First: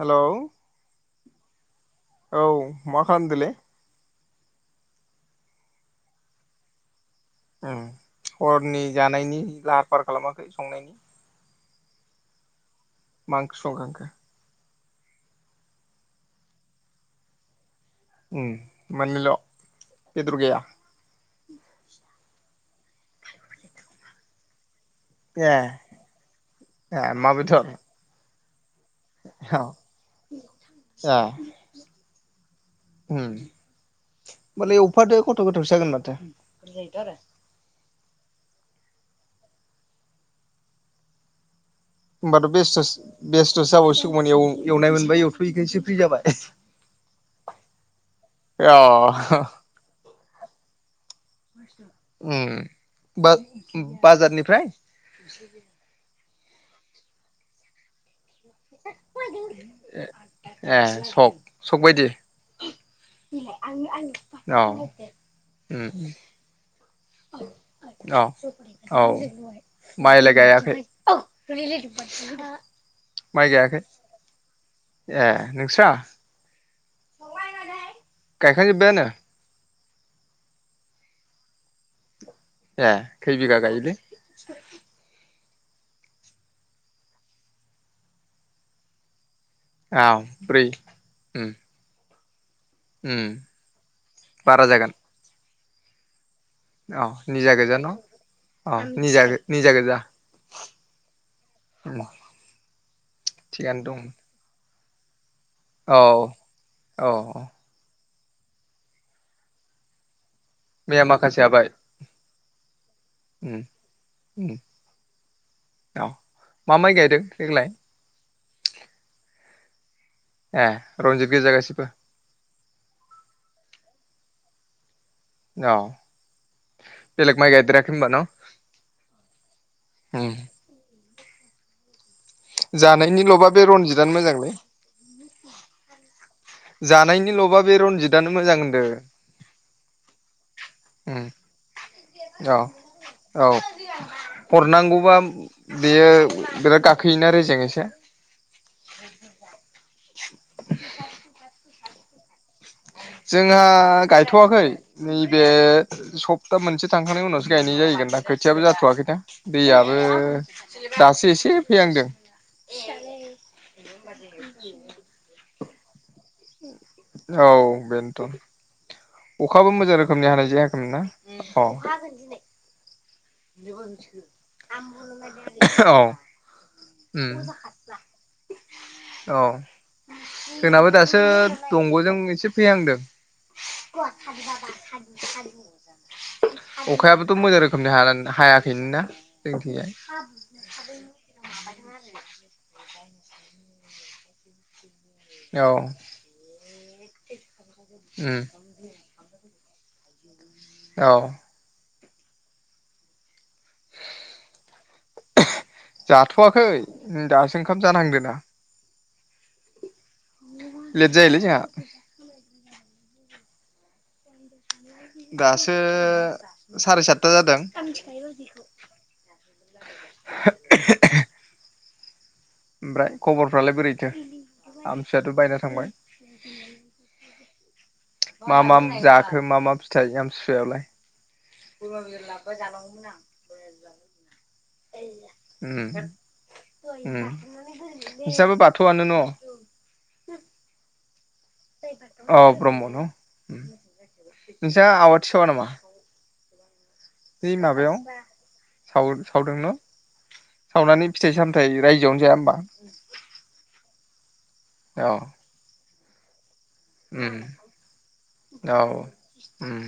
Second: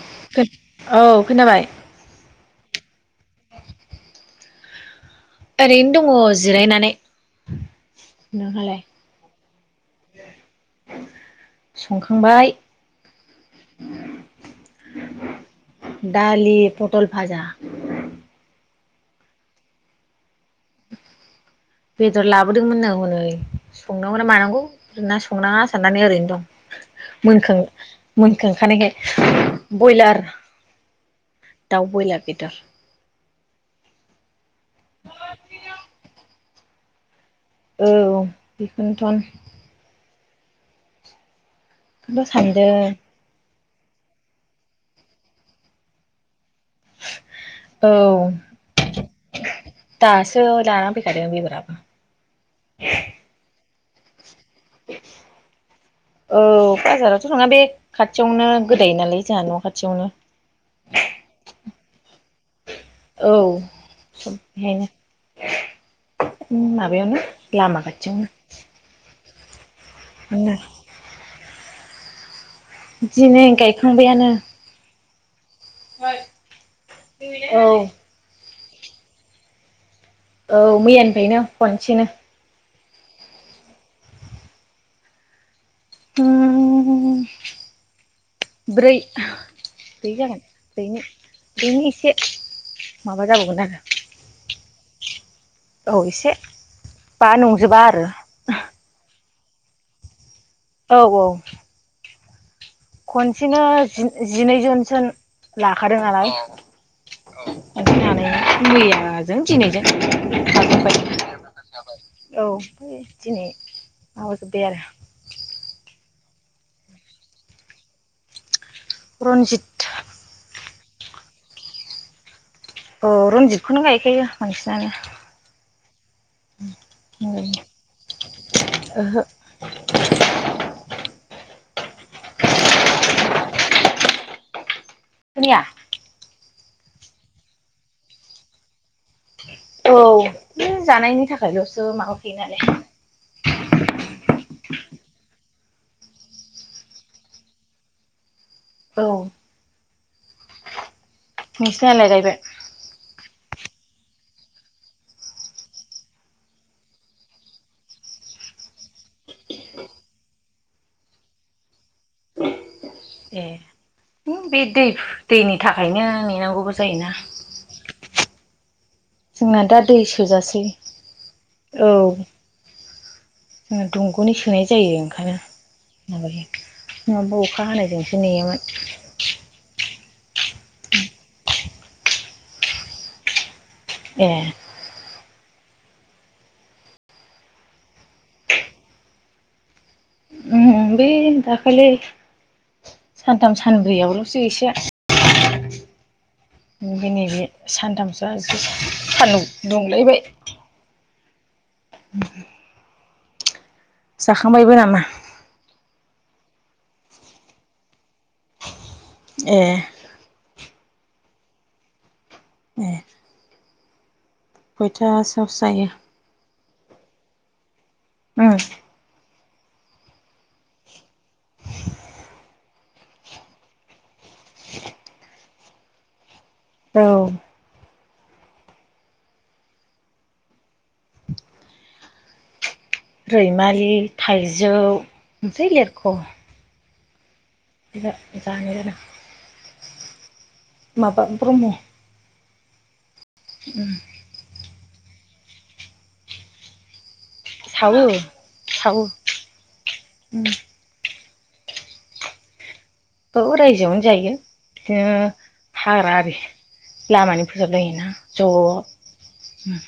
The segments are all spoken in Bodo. हेलौ औ खोनाबाय औ मा खालामदों लै ओरैनो दङ जिरायनानै नोंहालाय हरनि जानायनि लाहार फाहार खालामाखै संनायनि संखांबाय मा ओंख्रि संखांखो दालि पटल भाजा उम मोननैल' बेदर गैया बेदर लाबोदोंमोन नो हनै संनांगौ ना मानांगौ ना ए संनाङा साननानै ओरैनो दं मा मोनखां बेदर मोनखां खानायखाय औ ब्रयलार ए दाउ ब्रयलार बेदर उम होमबालाय एवखादो खदथ' गोथावसो जागोन माथो जागोन दं आरो औ बेखौनोथ' बेखौनोथ' होनोमबाथ' सानदों बेस्थ' बेस्थ'सो जाबावसिगौमोन एव एवनाय मोनबा एवथ'यैखायसो फ्रि जाबाय औ अ दासो सफै खादों बेदरा उ बाजार बाजारनिफ्राय औ बाजारावथ' थांआखै खाथियावनो गोदायो नालाय जाहानि न' खाथियावनो ए सक सक बायदि औ सब औ बेहायनो उम बेयावनो लामा औ खाथियावनो औ माइ लाय आंना गायाखै दिनै गायखांबायानो ए नोंस्रा औ गायखां जोबबायानो औ मैयानिफ्रायनो खनसेनो ए खै बिघा गायखो ओ ब्रै औ ब्रै जागोन ब्रै ब्रैनो ब्रैनि एसे ओ माबा जाबावगोन आरो बारा जागोन औ एसे अ बा निजा गोजा नंजोबा न आरो अ निजा निजा गोजा औ औ [unintelligible] [inaudible] खनसेनो थिगानो दं जि जिनै जनसो औ लाखादों नालाय औ होननानै मैयाजों दिनैजों लाजोब्बाय मैया माखासे हाबाय औ दिनै उम उम माबाजोब्बाय आरो औ मा माइ गायदों देग्लाय रनजित ऐ रनजित गोजा गासिबो। औ रनजितखौनो गायखायो बांसिनानो। न' बेलग माइ गायदेराखै होनबा न'? ओहो उम जानायनि लबा बे रनजितआनो मोजांलै। खोनाया जानायनि लबा बे रनजितआनो मोजां होनदो। औ नै जानायनि थाखाय लसो माबाखायो औ नालाय। औ। हरनांगौबा बेयो बिराद गाखोयोना रेजें एसे? औ। [inaudible] नोंसिनालाय गायबाय? जोंहा गायथ'वाखै नैबे सप्ता मोनसे थांखांनायनि उनावसो गायनाय जायैगोन दां। खोथियाबो जाथ'वाखैना दैयाबो दासो एसे फैहांदों। [unintelligible] ए, है बे दै दैनि थाखायनो नेनांगौबो जायोना। औ बेनोथ' जोंना अखाबो दा दै मोजां रोखोमनि हानाय सोजासै, जायाखैमोन ना अ औ। जोङो दंग'नि सोनाय जायो ओंखायनो औ माबायो नङाबा उम अखा हानायजोंसो नेयोमोन। औ जोंनाबो दासो दंग'जों एसे फैहांदों। ए अखायाबोथ' मोजां रोखोमनि हाया हायाखैनोना जोंनिथिंजाय। उम बै दाखालि सानथाम सानब्रै आवल'सो एसे औ। ओमफाय नैबे सानथामसोआ उम एसे सानदुं दुंलायबाय। औ। हम। जाखांबायबो नामा? जाथ'वाखै दासो ओंखाम जानहांदों ना। ए। लेथ जायोलै जोंहा। ए। खयथासोआवसो दासो जायो साराय सातथा जादों। उम ओमफ्राय खबरफ्रालाय बोरैथो आमसि आथ' बायना थांबाय। औ। मा मा जाखो मा मा फिथाइ आमसि सुवायावलाय? रैमालि, थाइजौ, ओमफाय उम लेरख'। उम नोंसिनाबो जानो गोनां बाथौआनो न'? माबा ब्रह्म। अह ब्रह्म न'? उम। नोंसा आवाथि सावा नामा? बै माबायाव सावो सावो साव-सावदों न' सावनानै फिथाइ सामथाइ रायजोयावनो जाया होमबा? औ रायजोयावनो जायो औ बिदिनो हाग्रा आरि उम लामानि फोसाबलायो ना औ ज' उम।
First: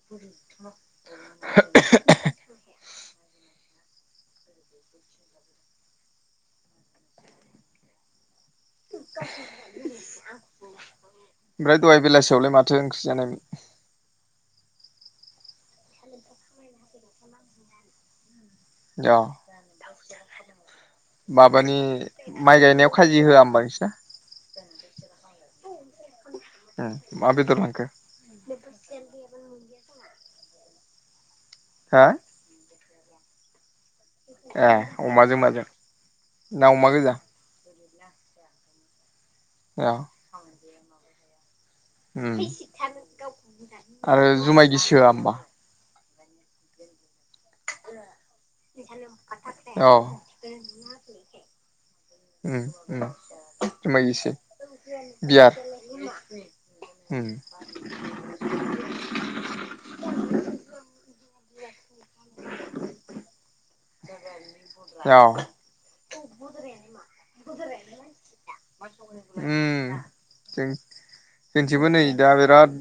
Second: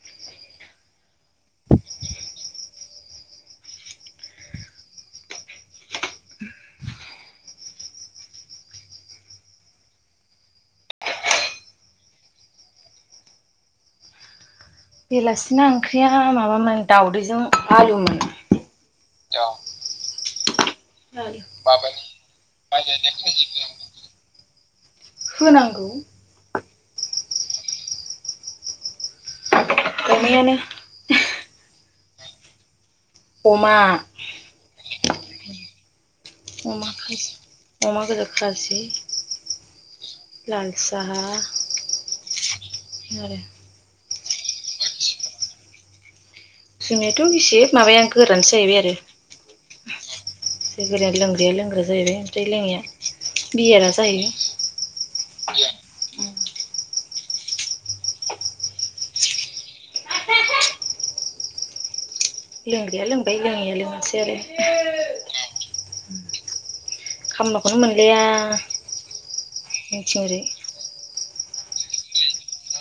[unintelligible] [unintelligible] ओमफ्राय दहाय बेलासियावलाय माथो ओंख्रि जानायमोन? बेलासिना ओंख्रिया माबामोन दावदैजों आलु मोन। [unintelligible] माबानि माइ गायनायाव खाजि होआ होमबा नोंसिना? [unintelligible] होनांगौ मा बेदर लांखो अमायानो हो अमा ए अमाजों माजों ना अमा गोजा अमा गोजा खाजि‌ औ लाल साहा आरो आरो जुमाय गिसि होआ होम्बा [inaudible] जाहैबाय औ जों गोरान लोंग्राया लोंग्रा जाहैबाय ओमफ्राय उम उम लोंयिआ बियारा जुमाय गिसि जाहैबाय [inaudible] ओम लोंग्राया‌ लोंबाय लोङैया लोंआसै आरो औ [inaudible] खामलाखौनो मोनलाया जोंनिथिंहरै जोंनिथिंबो नै दा बिराद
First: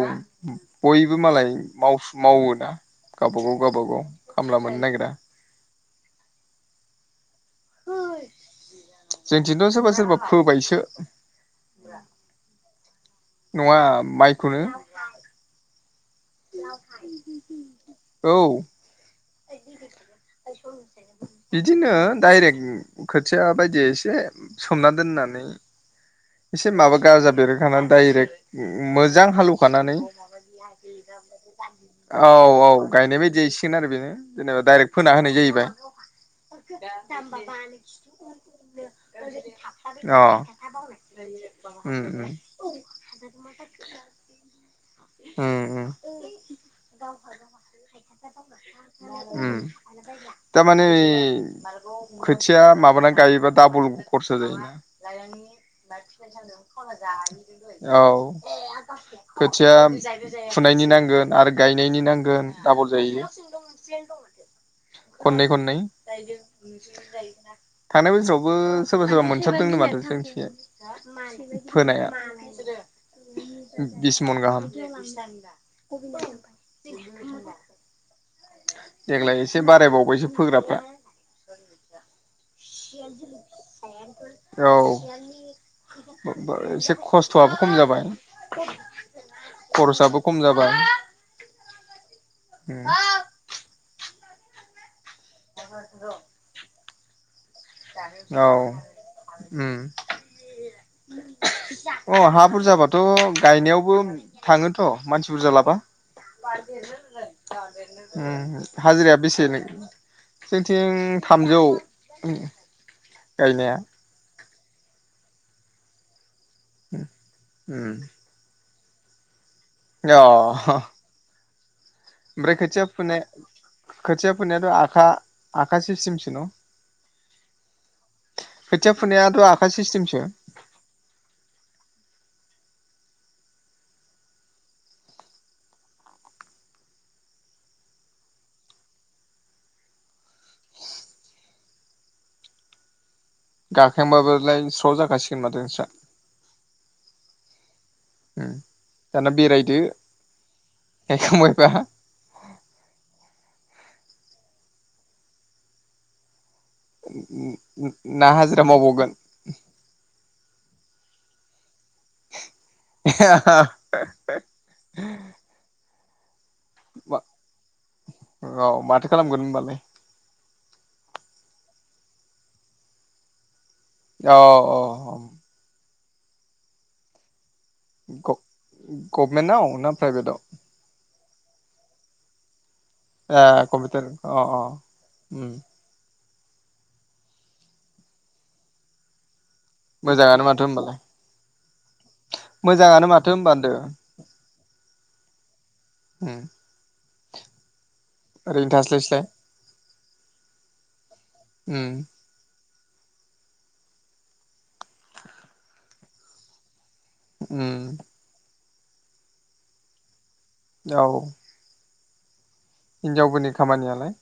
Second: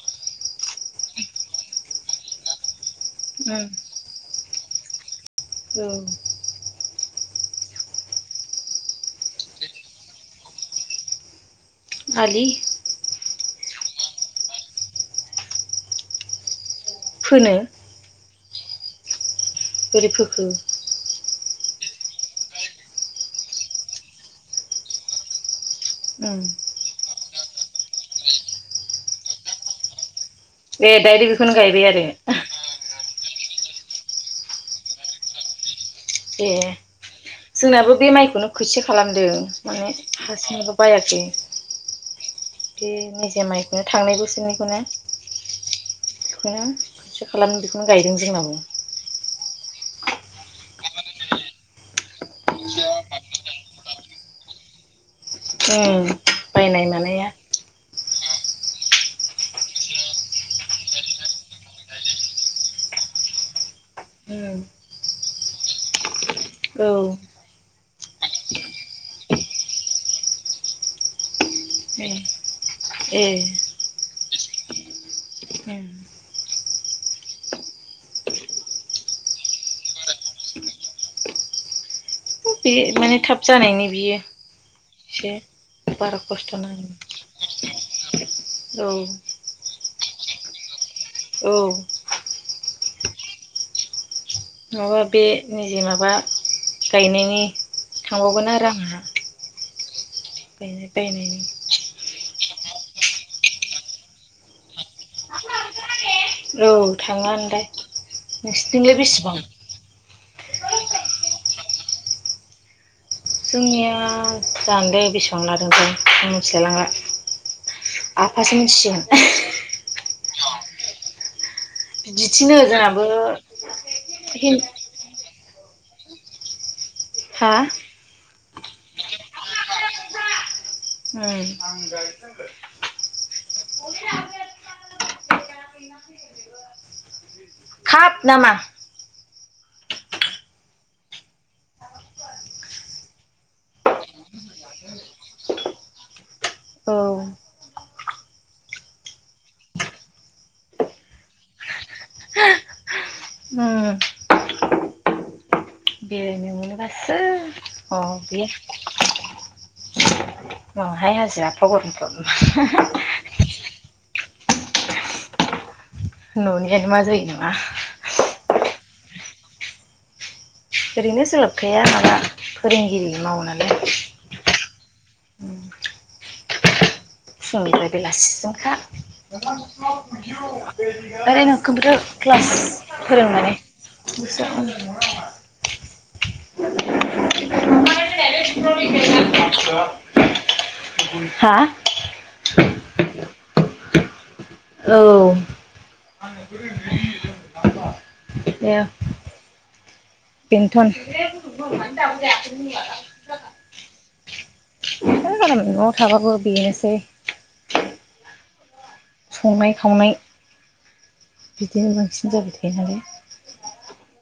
[inaudible] बयबो मालाय माव मावो ना गावबागाव - उम गावबागाव खामला मोननो नागिरा औ जोंनिथिं थ' सोरबा- सोरबा फोबायसो आलि नङा मायखौनो फोनो औ बोरै फोखो बिदिनो दायरेक्ट खोथिया बायदि एसे सोमना दोननानै उम एसे माबा गाजा बेरहोखानानै दायरेक्ट मोजां हालौखानानै औ ए डाइरेक्ट बेखौनो गायबाय आरो - औ गायनाय बायदि आरो बेनो जेनेबा दायरेक्ट फोना होनाय जाहैबाय ए जोंनाबो बे माइखौनो खोथिया खालामदों माने हारसिंनिखौ [unintelligible] अ बायाखै ओम बे निजे माइखौनो थांनाय -ओम बोसोरनिखौनो -ओम बेखौनो खोथिया खालामनो बेखौनो गायदों जोंनाबो उम दा‌ मानै खोथिया माबाना गायोब्ला डाबुल खरसा जायो उम बायनाय मानाया औ खोथिया फुनायनि नांगोन आरो गायनायनि नांगोन डाबूल जाहैयो उम खननै - खननै औ थांनाय बोसोरावबो सोरबा - सोरबा मोनसाबदोंनो माथो जोंनिथिंजाय फोनाया ए ए बिस मन गाहाम [inaudible] उम देग्लाय एसे बारायबावबायसो बे माने थाब जानायनि बियो फोग्राफ्रा औ एसे बारा खस्थ' नाङो एसे खस्थ'आबो खम जाबाय औ खरसआबो खम जाबाय औ ओम नङाबा बे निजे माबा गायनायनि औ थांबावगोन आरो आंहा उम अ [unintelligible] हा बुरजाबाथ' गायनायावबो थाङोथ' मानसि बुरजा लाबा औ थाङा ओनलाय [unintelligible] नोंसिनिथिंलाय हाज्रिया बेसेबां बिसे न जोंथिं थामजौ। गायनाया जोंनिया जानलै बेसेबां लादोंथाय? मिथिलायङला उम आफासो मिनथिसिगोन। अ। बिदिनो ओमफ्राय खोथिया जोंहाबो फोन खोथिया हिन फोननायायाथ' आखा आखासि सिसथेमसोनो हा खोथिया फुनायाथ' आखाइ सिस्टेमसो उम [inaudible] खाब नामा गाखेंबाबोलाय स्रो' जाखासिगोन माथो नोंस्रा औ दाना बेरायदो [unintelligible] उम बिरनो मोनोबासो ना हाजिरा मावबावगोन [unintelligible] नांआहाय हाजिरा एफ्रा गोरोमफ्राव [inaudible] न'नियानो मा जायो नामा औ माथो खालामगोन होनबालाय ओरैनो सोलाोबखाया माबा फोरोंगिरि मावोनालाय अ अ उम फुंनिफ्राय बेलासिजोंखा गभमेन्टआव ना प्राइभेटाव आरैनो कंप्यूटर क्लास फोरोंङो ए माने कम्पिउटार अ गोस [unintelligible] अ उम स बि [unintelligible] मोजाङानो माथो होनोमबालाय मोजाङानो माथो होनबा होनदों औ [inaudible] उम ओरैनो थास्लायस्लाय पिथन उम । न'आव थाबाबो बेनोसै उम संनाय खावनाय औ बिदिनो बांसिन जाबाय थायो हिनजावफोरनि खामानियालाय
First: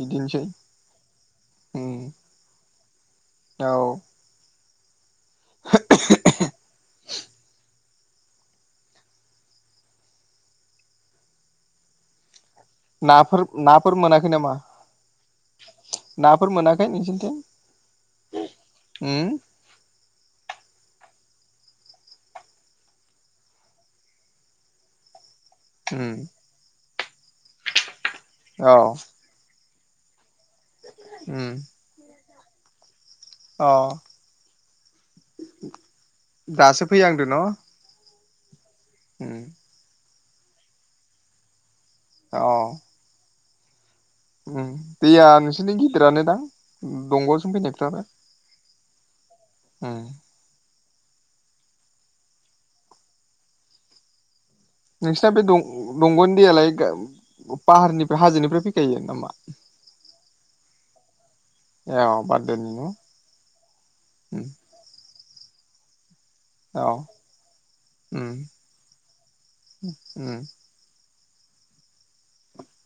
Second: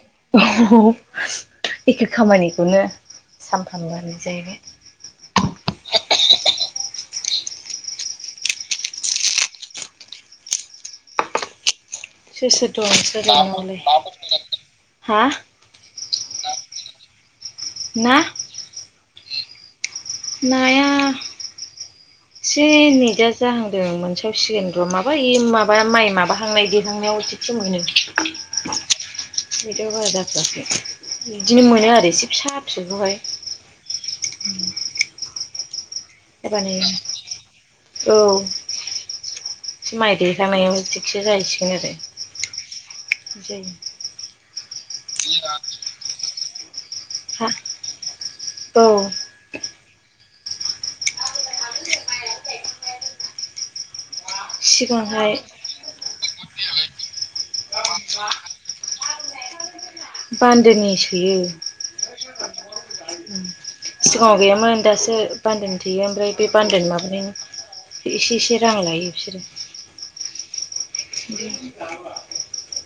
बिदिनोसै [inaudible] उम एखे खामानिखौनो औ सानफ्रामबोानाय होनाय जाहैबाय [unintelligible] सोर सोर दं नोंसोर नाफोर ओरैनोलाय नाफोर मोनाखै नामा हा नाफोर मोनाखै नोंसोरनिथिं? ना उम नाया एसे नेदा जाहांदों मोनसेावसिगोन र' माबाय माबा उम माइ माबाहांनाय देहांनायाव बोथिसे मोनो। औ। बेदि ब जा जआाखै उम बिदिनो मोनो आरो एसे फिसा फिसौखौहाय अ [inaudible] एबानो दासो फैहांदो न'। औ उम माइ देरहांनायाव थिगसो जाहैसिगोन आरो। अ जायो। उम दैया नोंसोरनिथिं गिदिरानो दां हा दंग'जों फैनायफ्राबो? औ उम नोंसिना सिगांहाय बे दं दंग'नि दैयालाय गाय पाहारनिफ्राय हाजोनिफ्राय फैखायो नामा? [inaudible] बान्दोनि सोयो। एव बान्दोनि ना? सिगाङाव गैयामोन दासो बान्दो थेयो ओमफ्राय बे बान्दोनि माबानायनि उम एसे एसे रां लायो बिसोरो उम [inaudible]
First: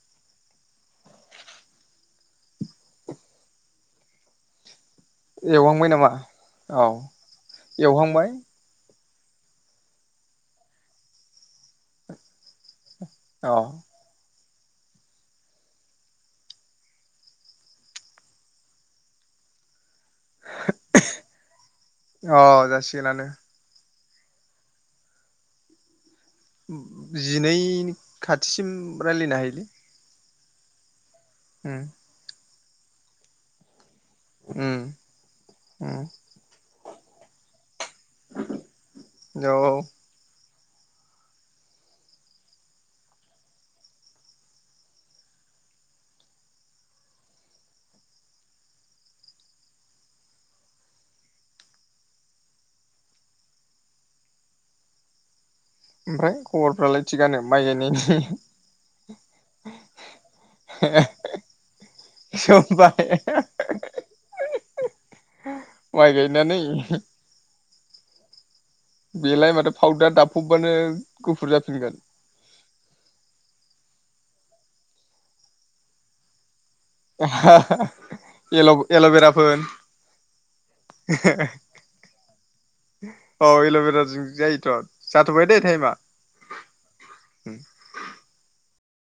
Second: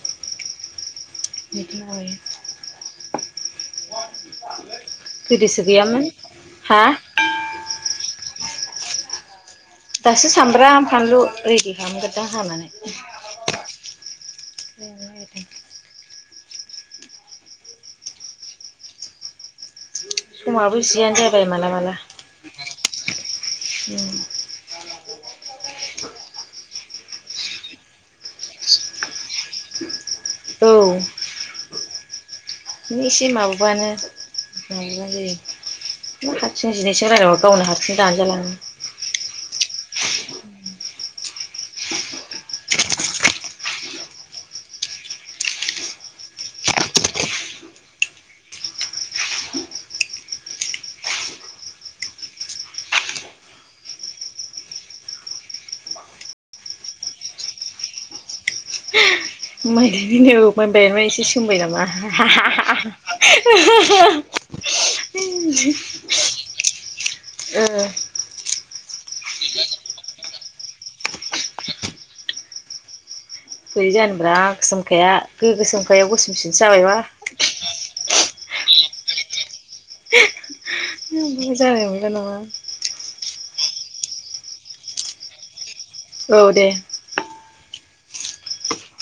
[inaudible] गोदोसो एवहांबाय गैयामोन नामा हा औ एवहांबाय? दासो सामब्रा फानलु रेडि खालामगोरदां हानानै अ [inaudible] समाबो जियानो जाबाय माला माला अ जासिगोनानो उम जिनै खाथिसिम रायलायनो हायोलै औ उम नो इसे माबाबानो उम नुबानो उम जायो हारसिं जिनैसो रायलायहर गावनो हारसिं दानजा जालाङो। औ ओमफ्राय खबरफ्रालाय थिगानो माइ गायनायनि? माइ गायनायनि औ ओमफाय बेमा एसे सोमबाय नामा। सोमबाय माइ गायनानै ओ बेलाय माथो पावदार दाबफबबानो गुफुर जाफिनगोन। बोरै जानोब्रा गोसोमखाया गो गोसोमखाया गोसोमसिन एल' एल'भेरा फोन। [unintelligible] जानाय नंला नामा? अ एल'भेराजों जायोथ' जाथ'बाय दैे टाइमा। औ दे। उम